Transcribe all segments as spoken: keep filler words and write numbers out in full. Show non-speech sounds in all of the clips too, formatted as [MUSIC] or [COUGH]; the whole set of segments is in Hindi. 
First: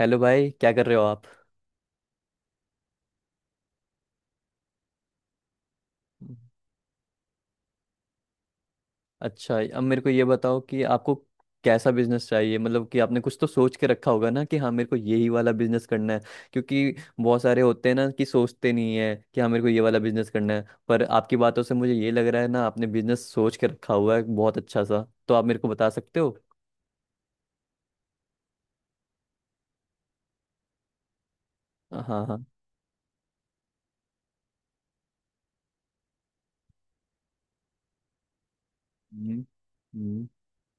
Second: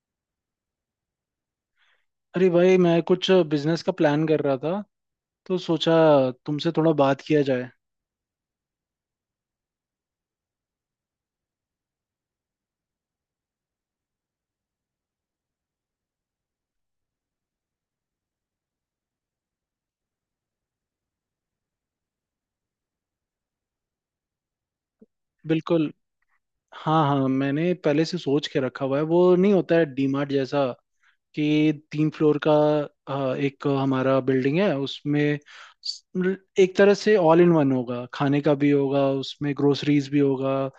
हेलो भाई, क्या कर रहे हो आप। अरे भाई, मैं कुछ बिजनेस का प्लान कर रहा था, तो सोचा तुमसे थोड़ा बात किया जाए। अच्छा, अब मेरे को ये बताओ कि आपको कैसा बिजनेस चाहिए, मतलब कि आपने कुछ तो सोच के रखा होगा ना कि हाँ मेरे को यही वाला बिजनेस करना है। क्योंकि बहुत सारे होते हैं ना कि सोचते नहीं है कि हाँ मेरे को ये वाला बिजनेस करना है, पर आपकी बातों से मुझे ये लग रहा है ना आपने बिजनेस सोच के रखा हुआ है बहुत अच्छा सा, तो आप मेरे को बता बिल्कुल। सकते हो। हाँ हाँ, मैंने पहले से सोच के रखा हुआ है। वो नहीं होता है डीमार्ट जैसा, कि हाँ तीन फ्लोर हाँ। का। अ, एक हमारा बिल्डिंग है उसमें। स- मतलब एक तरह से ऑल इन वन होगा, खाने का भी होगा हम्म। उसमें, ग्रोसरीज भी हम्म। होगा। अ,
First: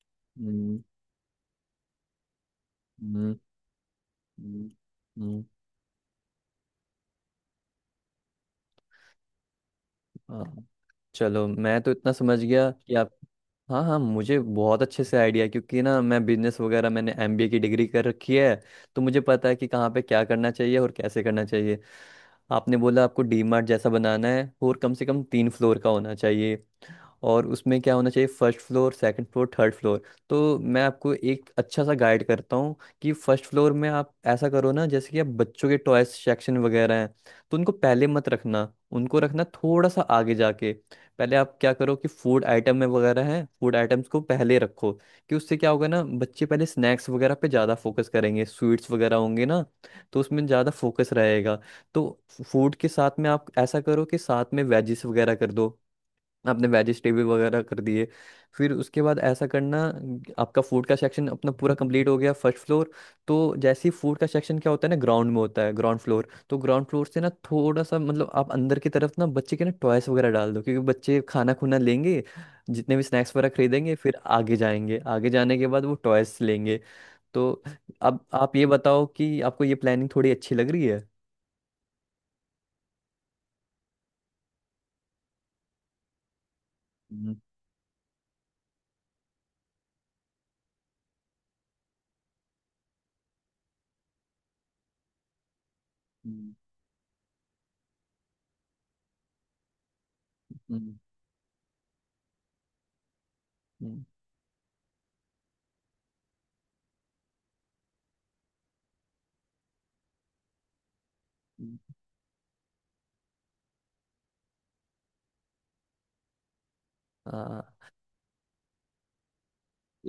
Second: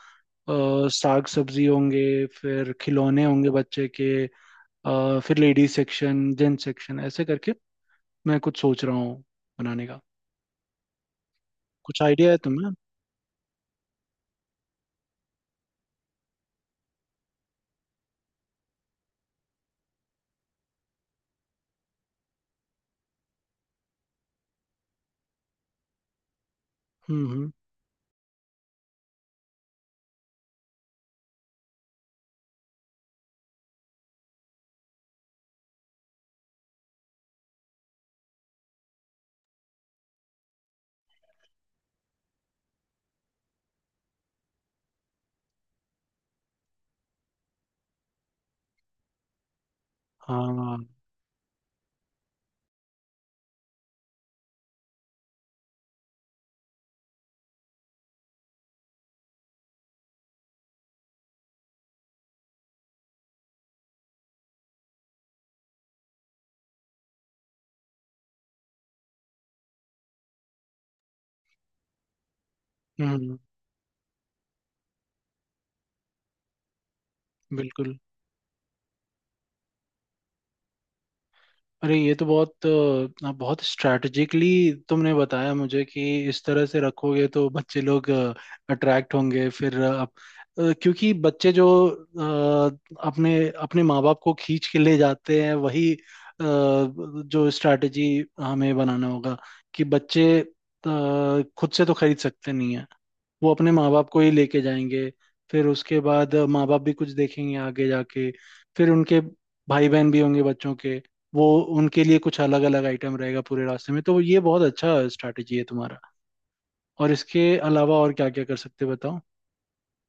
हम्म। साग सब्जी होंगे, फिर खिलौने हम्म। होंगे बच्चे के। हम्म। अ, फिर हम्म। लेडीज सेक्शन, जेंट्स सेक्शन, ऐसे करके मैं कुछ सोच रहा हूँ बनाने का। हाँ। चलो, मैं तो कुछ इतना आइडिया है समझ गया तुम्हें? कि आप। हाँ हाँ, मुझे बहुत अच्छे से आइडिया है क्योंकि ना मैं बिजनेस वगैरह, मैंने एमबीए की डिग्री कर रखी है। तो मुझे पता है कि कहाँ पे क्या करना चाहिए और कैसे करना चाहिए। आपने बोला आपको डीमार्ट जैसा बनाना है और कम से कम तीन फ्लोर का होना चाहिए। हम्म हम्म। और उसमें क्या होना चाहिए? First floor, second floor, third floor. तो मैं आपको एक अच्छा सा गाइड करता हूँ कि फर्स्ट फ्लोर में आप ऐसा करो ना, जैसे कि आप बच्चों के टॉयज सेक्शन वगैरह हैं तो उनको पहले मत रखना, उनको रखना थोड़ा सा आगे जाके। पहले आप क्या करो कि फूड आइटम में वगैरह हैं, फूड आइटम्स को पहले रखो। कि उससे क्या होगा ना, बच्चे पहले स्नैक्स वगैरह पे ज़्यादा फोकस करेंगे, स्वीट्स वगैरह होंगे ना तो उसमें ज़्यादा हाँ। फोकस रहेगा। तो फूड के साथ में आप ऐसा करो कि साथ में वेजिस वगैरह कर दो, आपने वेजिटेबल वगैरह कर दिए। फिर उसके बाद ऐसा करना, आपका फूड का सेक्शन अपना पूरा कंप्लीट हो गया फर्स्ट फ्लोर। तो जैसे ही फूड का सेक्शन क्या होता है ना, ग्राउंड में होता है ग्राउंड फ्लोर, तो ग्राउंड फ्लोर से ना थोड़ा सा मतलब आप अंदर की तरफ ना बच्चे के ना टॉयस वगैरह डाल दो, क्योंकि बच्चे खाना खुना लेंगे, जितने भी हम्म स्नैक्स हम्म, वगैरह खरीदेंगे फिर आगे जाएंगे, आगे जाने के बाद वो टॉयस लेंगे। तो बिल्कुल। अब आप ये बताओ कि आपको ये प्लानिंग थोड़ी अच्छी लग रही है? अरे ये तो बहुत अ, बहुत स्ट्रैटेजिकली तुमने बताया मुझे, कि इस तरह से रखोगे हम्म। तो बच्चे लोग अट्रैक्ट होंगे। फिर अ, अप- अ, क्योंकि बच्चे जो अ, अपने अपने माँ बाप को खींच के ले जाते हैं, वही अ, हम्म। जो स्ट्रैटेजी हमें बनाना होगा, कि बच्चे हम्म। अ, खुद से तो खरीद सकते नहीं है। वो अपने माँ हम्म। बाप को ही लेके जाएंगे, फिर उसके बाद माँ बाप भी कुछ देखेंगे आगे जाके। फिर उनके भाई बहन भी होंगे बच्चों के, वो हम्म। उनके लिए कुछ अलग अलग आइटम रहेगा पूरे रास्ते में, तो ये बहुत अच्छा स्ट्रैटेजी है तुम्हारा। और इसके हाँ। अलावा और क्या क्या कर सकते हैं बताओ?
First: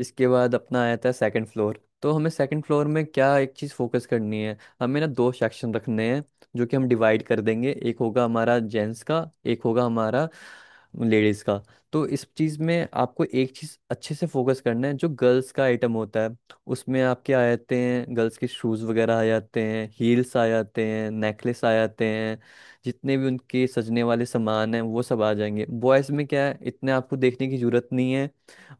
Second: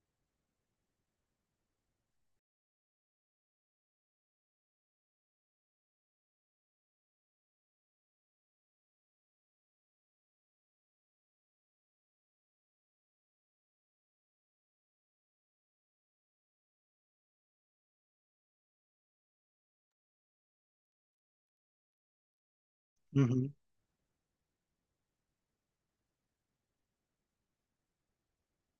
इसके बाद अपना आया था सेकंड फ्लोर, तो हमें सेकंड फ्लोर में क्या एक चीज़ फोकस करनी है, हमें ना दो सेक्शन रखने हैं। जो कि हम डिवाइड कर देंगे, एक होगा हमारा जेंट्स का, एक होगा हमारा लेडीज़ का। तो इस चीज़ में आपको एक चीज़ अच्छे से फोकस करना है, जो गर्ल्स का आइटम होता है उसमें आपके आ जाते हैं, गर्ल्स के शूज़ वगैरह आ जाते हैं, हील्स आ जाते हैं, नेकलेस आ जाते हैं। जितने हम्म भी हम्म। उनके सजने वाले सामान हैं वो सब आ जाएंगे। बॉयज़ में क्या है, इतने आपको देखने की जरूरत नहीं है।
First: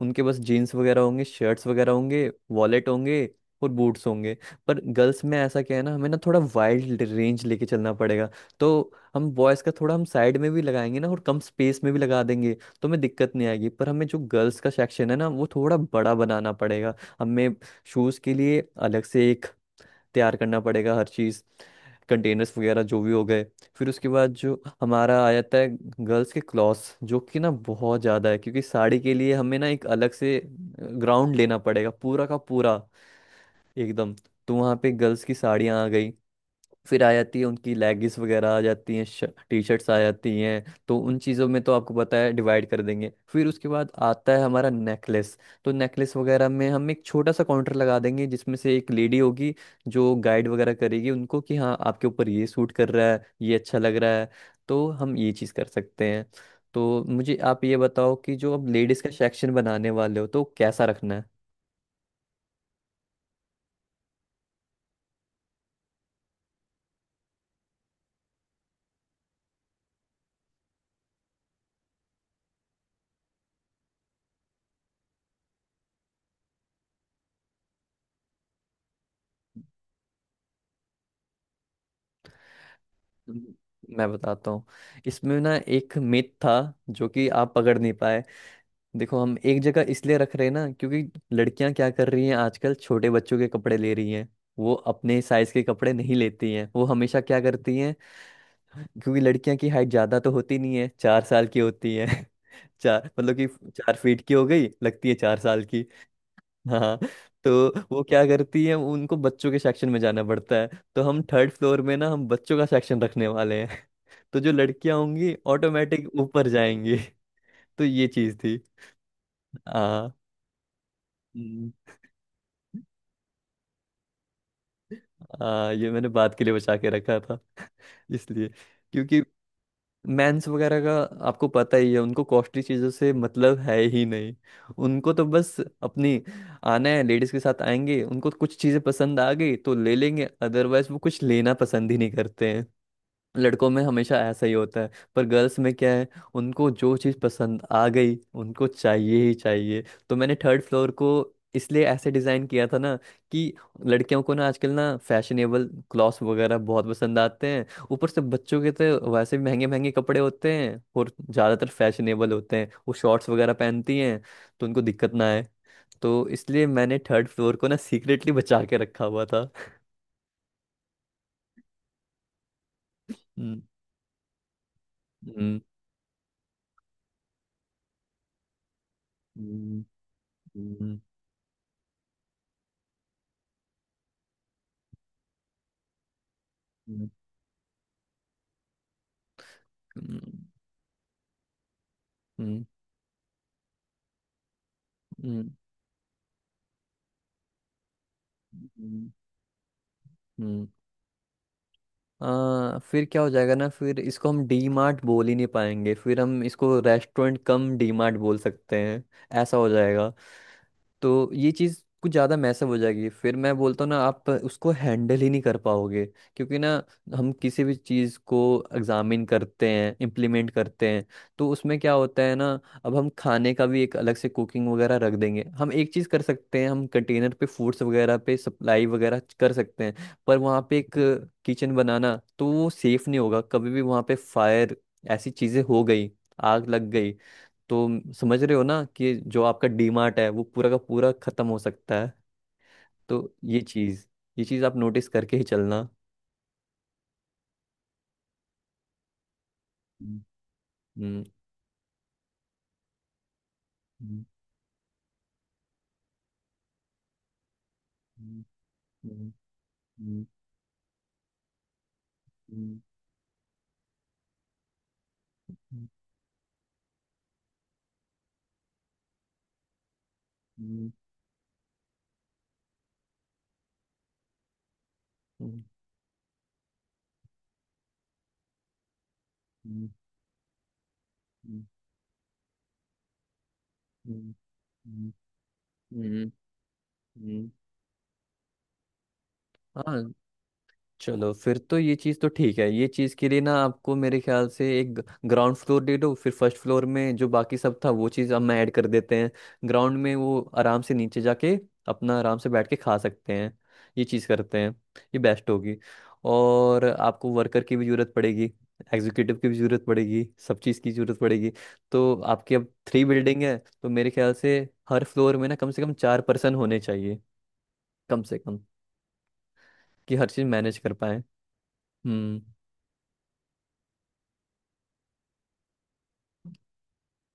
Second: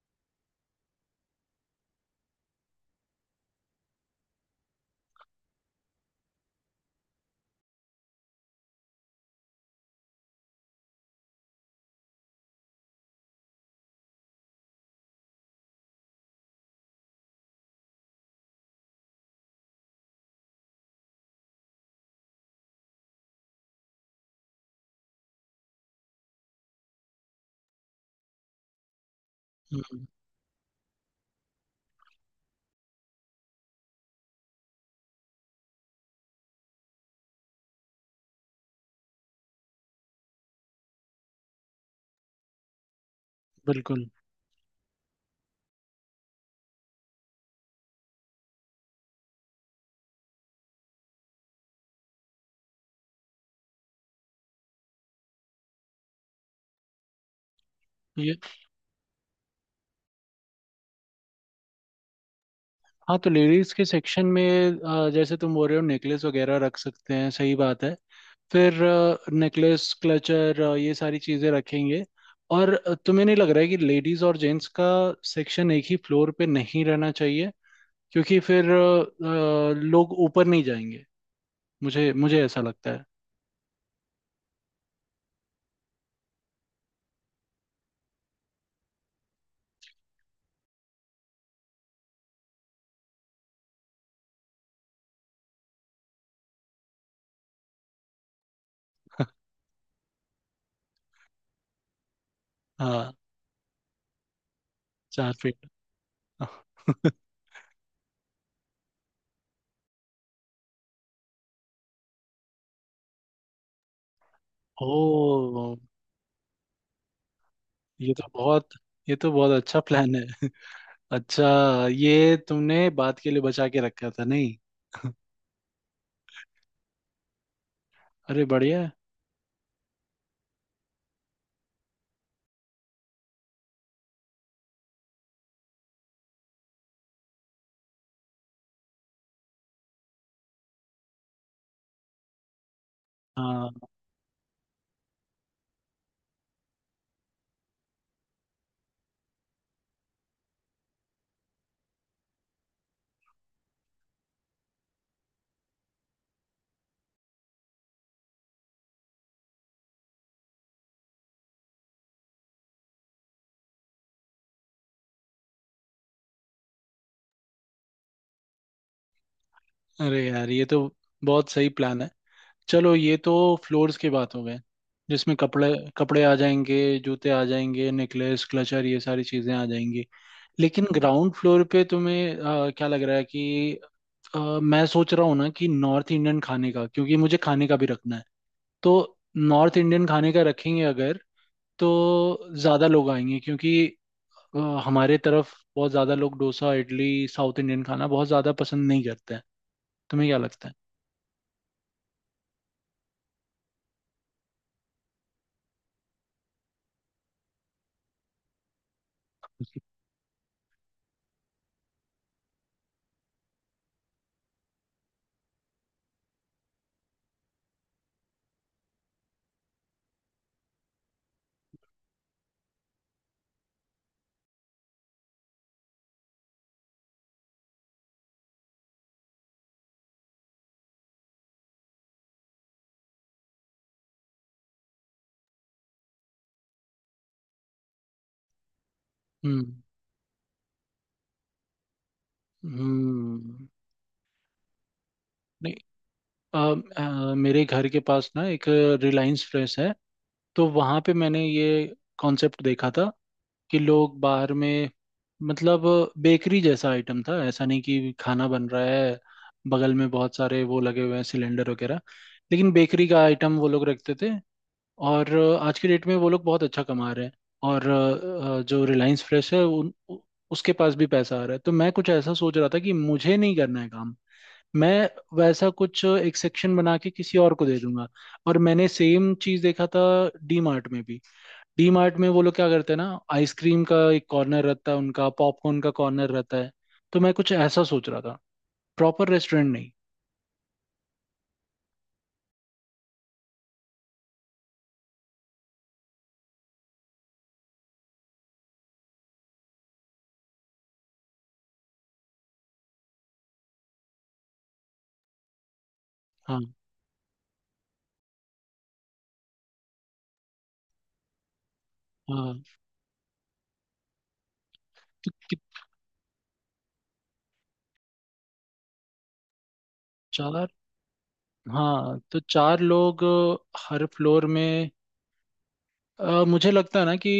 उनके पास जीन्स वगैरह होंगे, शर्ट्स वगैरह होंगे, वॉलेट होंगे और बूट्स होंगे। पर गर्ल्स में ऐसा क्या है ना, हमें ना थोड़ा वाइल्ड रेंज लेके चलना पड़ेगा। तो हम बॉयज़ का थोड़ा हम साइड में भी लगाएंगे ना और कम स्पेस में भी लगा देंगे, तो हमें दिक्कत नहीं आएगी, पर हमें जो गर्ल्स का सेक्शन है ना वो थोड़ा बड़ा बनाना पड़ेगा। हमें शूज़ के लिए अलग से एक तैयार करना पड़ेगा, हर चीज़, कंटेनर्स वगैरह जो भी हो गए। फिर उसके बाद जो हमारा आ जाता है गर्ल्स के क्लॉथ्स, जो कि ना बहुत ज़्यादा है, क्योंकि साड़ी के लिए हमें ना एक हम्म, अलग से ग्राउंड लेना पड़ेगा पूरा का पूरा, एकदम। तो वहाँ पे गर्ल्स की साड़ियाँ आ गई, फिर आ जाती है उनकी लेगिंग्स वगैरह आ जाती हैं, टी शर्ट्स आ जाती हैं, तो उन चीज़ों में तो आपको पता है डिवाइड कर देंगे। फिर उसके बाद बिल्कुल। आता है हमारा नेकलेस, तो नेकलेस वगैरह में हम एक छोटा सा काउंटर लगा देंगे जिसमें से एक लेडी होगी, जो गाइड वगैरह करेगी उनको कि हाँ आपके ऊपर ये सूट कर रहा है, ये अच्छा लग रहा है। तो हम ये चीज़ कर सकते हैं। तो मुझे आप ये बताओ ये कि जो अब लेडीज़ का सेक्शन बनाने वाले हो तो कैसा रखना है? हाँ, तो लेडीज के सेक्शन में अ, जैसे तुम बोल रहे हो, नेकलेस वगैरह रख सकते हैं, सही बात है। फिर नेकलेस, क्लचर, ये सारी चीजें रखेंगे। और अ, तुम्हें नहीं लग रहा है कि लेडीज और जेंट्स का सेक्शन एक ही फ्लोर पे नहीं रहना चाहिए, क्योंकि फिर अ, अ, लोग ऊपर नहीं जाएंगे। मुझे मुझे ऐसा लगता है। हम्म। मैं बताता हूँ। इसमें ना एक मिथ था जो कि आप पकड़ नहीं पाए। देखो, हम एक जगह इसलिए रख रहे हैं ना, क्योंकि लड़कियां क्या कर रही हैं, आजकल छोटे बच्चों के कपड़े ले रही हैं, वो अपने साइज के कपड़े नहीं लेती हैं। वो हमेशा क्या करती हैं, क्योंकि [LAUGHS] लड़कियां की हाइट ज्यादा तो होती नहीं है, चार साल की होती है [LAUGHS] चार, हाँ। मतलब कि चार फीट की हो गई लगती है, चार चार साल फीट की। हाँ। [LAUGHS] तो वो क्या करती है, उनको बच्चों के सेक्शन में जाना पड़ता है, तो हम थर्ड फ्लोर में ना हम बच्चों का सेक्शन रखने वाले हैं [LAUGHS] तो जो लड़कियां होंगी ओ, ऑटोमेटिक ऊपर जाएंगी [LAUGHS] तो ये ये तो चीज थी। बहुत ये तो बहुत अच्छा हाँ। प्लान है। [LAUGHS] अच्छा, ये तुमने बात के लिए बचा के रखा था, नहीं? [LAUGHS] आ, ये मैंने बात के लिए बचा के रखा था, अरे इसलिए। बढ़िया है। क्योंकि मेंस वगैरह का आपको पता ही है, उनको कॉस्टली चीज़ों से मतलब है ही नहीं। उनको तो बस अपनी आना है, लेडीज के साथ आएंगे, उनको कुछ चीज़ें पसंद आ गई तो ले लेंगे, अदरवाइज वो कुछ लेना पसंद ही नहीं करते। लड़कों में हाँ। हमेशा ऐसा ही होता है। पर गर्ल्स में क्या है, उनको जो चीज़ पसंद आ गई उनको चाहिए ही चाहिए। तो मैंने थर्ड फ्लोर को इसलिए ऐसे डिज़ाइन किया था ना, कि लड़कियों को ना आजकल ना फैशनेबल क्लॉथ्स वगैरह बहुत पसंद आते हैं। ऊपर से बच्चों के तो वैसे भी महंगे महंगे कपड़े होते हैं और ज़्यादातर फैशनेबल होते हैं, वो शॉर्ट्स वगैरह पहनती हैं तो उनको दिक्कत ना आए। तो इसलिए मैंने थर्ड फ्लोर को ना सीक्रेटली बचा के रखा हुआ था। अरे यार, ये तो बहुत सही प्लान है। चलो, ये तो हम्म। फ्लोर्स की बात हो गए, जिसमें हम्म। कपड़े कपड़े आ जाएंगे, जूते आ जाएंगे, नेकलेस, क्लचर, ये सारी चीजें आ हम्म। जाएंगी। लेकिन हम्म। ग्राउंड फ्लोर पे तुम्हें अ, क्या लग रहा है कि अ, मैं सोच रहा हूँ ना, कि नॉर्थ इंडियन खाने का, हम्म। क्योंकि मुझे खाने का भी रखना है। तो नॉर्थ इंडियन खाने का हम्म। रखेंगे अगर, तो हम्म। ज्यादा लोग आएंगे, क्योंकि अ, हमारे हम्म। तरफ बहुत ज्यादा लोग डोसा, इडली, साउथ इंडियन खाना बहुत ज्यादा पसंद नहीं हम्म। करते हैं। तुम्हें क्या हम्म। लगता है? आ, फिर क्या हो जाएगा ना, फिर इसको हम डी मार्ट बोल ही नहीं पाएंगे, फिर हम इसको रेस्टोरेंट कम डी मार्ट बोल सकते हैं, ऐसा हो [LAUGHS] जाएगा। तो ये चीज़ कुछ ज़्यादा मैसअप हो जाएगी, फिर मैं बोलता हूँ ना आप उसको हैंडल ही नहीं कर पाओगे। क्योंकि ना हम किसी भी चीज़ को एग्जामिन करते हैं, इम्प्लीमेंट करते हैं, तो उसमें क्या होता है ना। अब हम खाने का भी एक अलग से कुकिंग वगैरह रख देंगे, हम एक चीज़ कर सकते हैं, हम कंटेनर पे फूड्स वगैरह पे सप्लाई वगैरह कर सकते हैं। पर वहाँ पे एक किचन बनाना, तो वो सेफ नहीं होगा, कभी भी वहाँ पे फायर ऐसी चीज़ें हो गई, आग लग गई, तो म- समझ रहे हो ना कि जो आपका हम्म डीमार्ट है वो पूरा का पूरा खत्म हो सकता है। तो ये हम्म। चीज ये चीज आप नोटिस करके ही चलना। अ, अ, मेरे घर के पास ना, एक रिलायंस फ्रेश है। हम्म। तो वहाँ पे हम्म। मैंने ये कॉन्सेप्ट देखा था कि लोग हम्म। बाहर में, मतलब बेकरी जैसा आइटम था, ऐसा नहीं कि खाना बन रहा है। हम्म। बगल में हम्म। बहुत सारे वो लगे हुए हैं, सिलेंडर वगैरह, लेकिन हम्म। बेकरी का आइटम वो लोग रखते थे। और अ, आज की डेट में वो लोग बहुत अच्छा कमा रहे हैं। और अ, अ, जो रिलायंस फ्रेश है, उन उ- उसके हम्म। पास भी पैसा आ रहा है। तो मैं कुछ ऐसा सोच रहा था कि मुझे नहीं करना है काम। मैं हम्म। वैसा कुछ एक सेक्शन बना के किसी और को दे दूंगा। और मैंने सेम चीज देखा हम्म। था डी मार्ट में भी। हम्म। डी मार्ट में वो लोग क्या करते हैं ना, आइसक्रीम का एक कॉर्नर रहता है हम्म। उनका, पॉपकॉर्न का हम्म। हम्म। कॉर्नर रहता है। तो मैं हम्म। कुछ ऐसा सोच रहा था, प्रॉपर रेस्टोरेंट नहीं। हाँ, चलो फिर तो ये चीज़ तो ठीक है, ये चीज़ के लिए ना आपको मेरे ख्याल से एक ग्राउंड फ्लोर दे दो, फिर फर्स्ट फ्लोर में जो बाकी सब था वो चीज़ हम ऐड कर देते हैं। ग्राउंड में वो आराम से नीचे जाके अपना आराम से बैठ के खा सकते हैं। ये चीज़ करते हैं, ये बेस्ट होगी। हाँ। और आपको वर्कर की भी ज़रूरत पड़ेगी, एग्जीक्यूटिव की भी ज़रूरत पड़ेगी, सब चीज़ की ज़रूरत पड़ेगी। तो आपकी अब हाँ, थ्री बिल्डिंग है। तो मेरे ख्याल से हर तो फ्लोर में कि- ना कम से कम चार पर्सन होने चाहिए, कम से कम, कि हर चीज़ चार। मैनेज कर पाए। हाँ, तो चार लोग हर फ्लोर में। अ, मुझे लगता है ना, कि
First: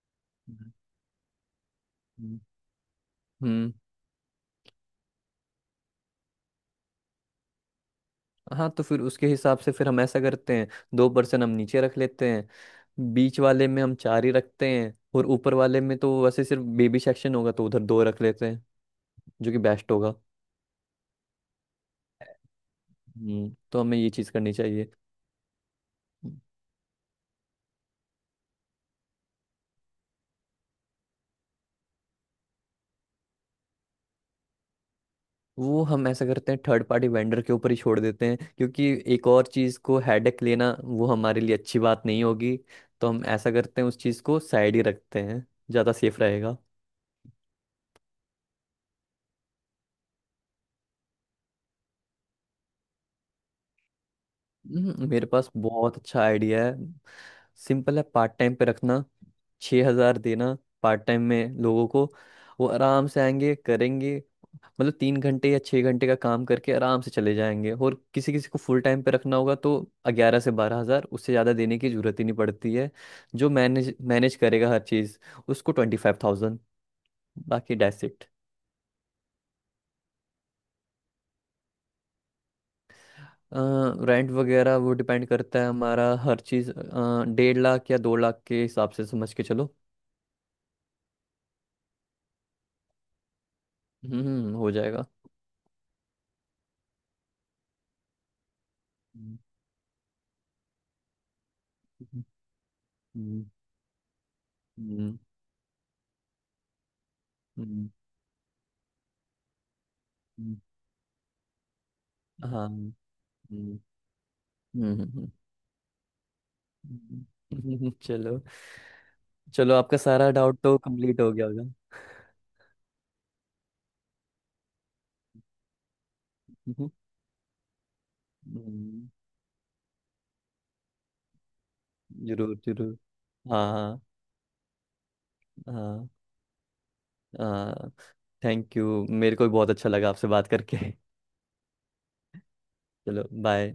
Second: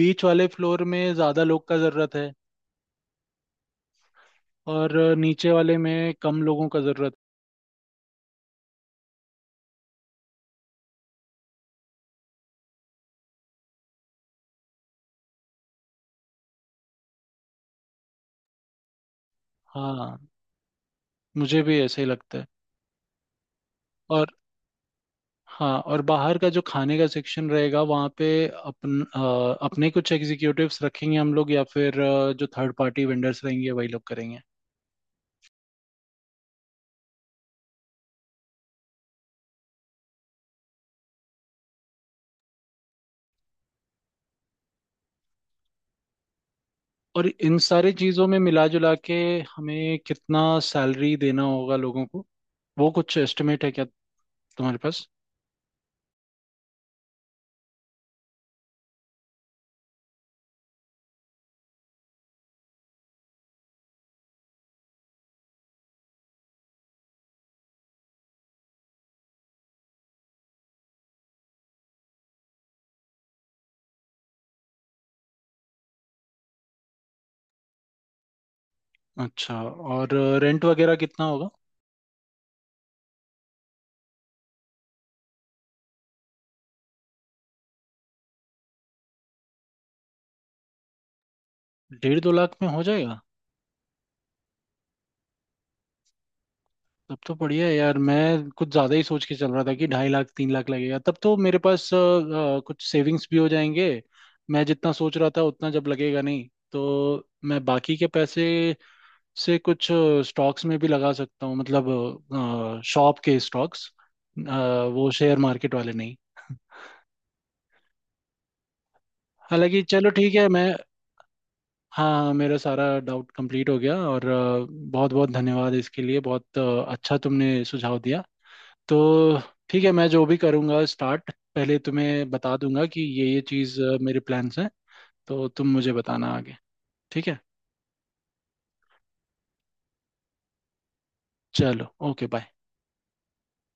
बीच वाले हम्म। फ्लोर में ज्यादा लोग का जरूरत है, हम्म। हम्म। और नीचे वाले में कम लोगों का जरूरत हाँ, तो फिर उसके हिसाब से फिर हम ऐसा करते हैं, दो परसेंट हम नीचे रख लेते हैं, बीच वाले में हम चार ही रखते हैं और ऊपर वाले में तो वैसे सिर्फ बेबी सेक्शन होगा तो उधर दो रख लेते हैं, जो कि है। बेस्ट होगा। हाँ, मुझे भी ऐसे ही लगता है। हम्म, तो हमें ये और चीज़ करनी चाहिए। हाँ, और बाहर का जो खाने का सेक्शन रहेगा, वहाँ पे अपन अ, अपने कुछ एग्जीक्यूटिव्स रखेंगे हम लोग, या फिर अ, जो थर्ड पार्टी वेंडर्स रहेंगे, वही लोग करेंगे। वो हम ऐसा करते हैं, थर्ड पार्टी वेंडर के ऊपर ही छोड़ देते हैं, क्योंकि एक और चीज़ को हेडेक लेना वो हमारे लिए अच्छी बात नहीं होगी। तो हम ऐसा करते हैं उस चीज़ को साइड ही रखते हैं, ज़्यादा सेफ रहेगा। और इन सारी चीज़ों में मिला जुला के हमें कितना सैलरी देना होगा लोगों को, वो कुछ एस्टिमेट है क्या तुम्हारे पास? हम्म, मेरे पास बहुत अच्छा आइडिया है। सिंपल है, पार्ट टाइम पे रखना, छः हजार देना पार्ट टाइम में लोगों को। वो आराम से आएंगे करेंगे, मतलब तीन घंटे या छः घंटे का काम करके आराम से चले जाएंगे, और किसी किसी को फुल टाइम पे रखना होगा तो ग्यारह से बारह हजार, उससे ज़्यादा देने की जरूरत ही नहीं पड़ती है। जो मैनेज मैनेज करेगा हर चीज़, उसको ट्वेंटी फाइव थाउजेंड, बाकी डेट्स इट। अच्छा, और रेंट वगैरह कितना होगा? रेंट वगैरह वो डिपेंड करता है हमारा हर चीज़, अ, डेढ़ लाख या दो लाख के हिसाब से समझ के चलो। डेढ़ दो लाख में हो जाएगा? हम्म, हो जाएगा। तब तो बढ़िया है यार, मैं कुछ ज्यादा ही सोच के हम्म। चल रहा था कि ढाई लाख, तीन लाख लगेगा, तब तो मेरे पास अ, हम्म। अ, कुछ सेविंग्स भी हम्म। हो जाएंगे। मैं जितना सोच हम्म। रहा था उतना जब लगेगा नहीं, तो मैं हम्म। बाकी के पैसे से कुछ हम्म। स्टॉक्स में भी लगा सकता हूँ, हाँ। मतलब हम्म। शॉप के स्टॉक्स, हम्म। वो हम्म। शेयर मार्केट वाले नहीं। हम्म। [LAUGHS] हम्म, चलो। चलो, हालांकि आपका चलो, सारा ठीक है डाउट मैं। तो कंप्लीट हो गया होगा। हाँ हाँ, मेरा सारा डाउट कंप्लीट हो गया, और बहुत बहुत धन्यवाद इसके लिए, बहुत अ, हम्म। अच्छा तुमने सुझाव दिया। हम्म, तो ठीक है, मैं जो भी करूँगा स्टार्ट, पहले तुम्हें जरूर बता दूंगा जरूर। कि ये ये चीज़ अ, हाँ। मेरे प्लान्स हैं। तो तुम मुझे हाँ। बताना आगे, ठीक है, हाँ। थैंक यू, मेरे को भी बहुत अच्छा लगा आपसे बात करके [LAUGHS] चलो ओके बाय। चलो बाय।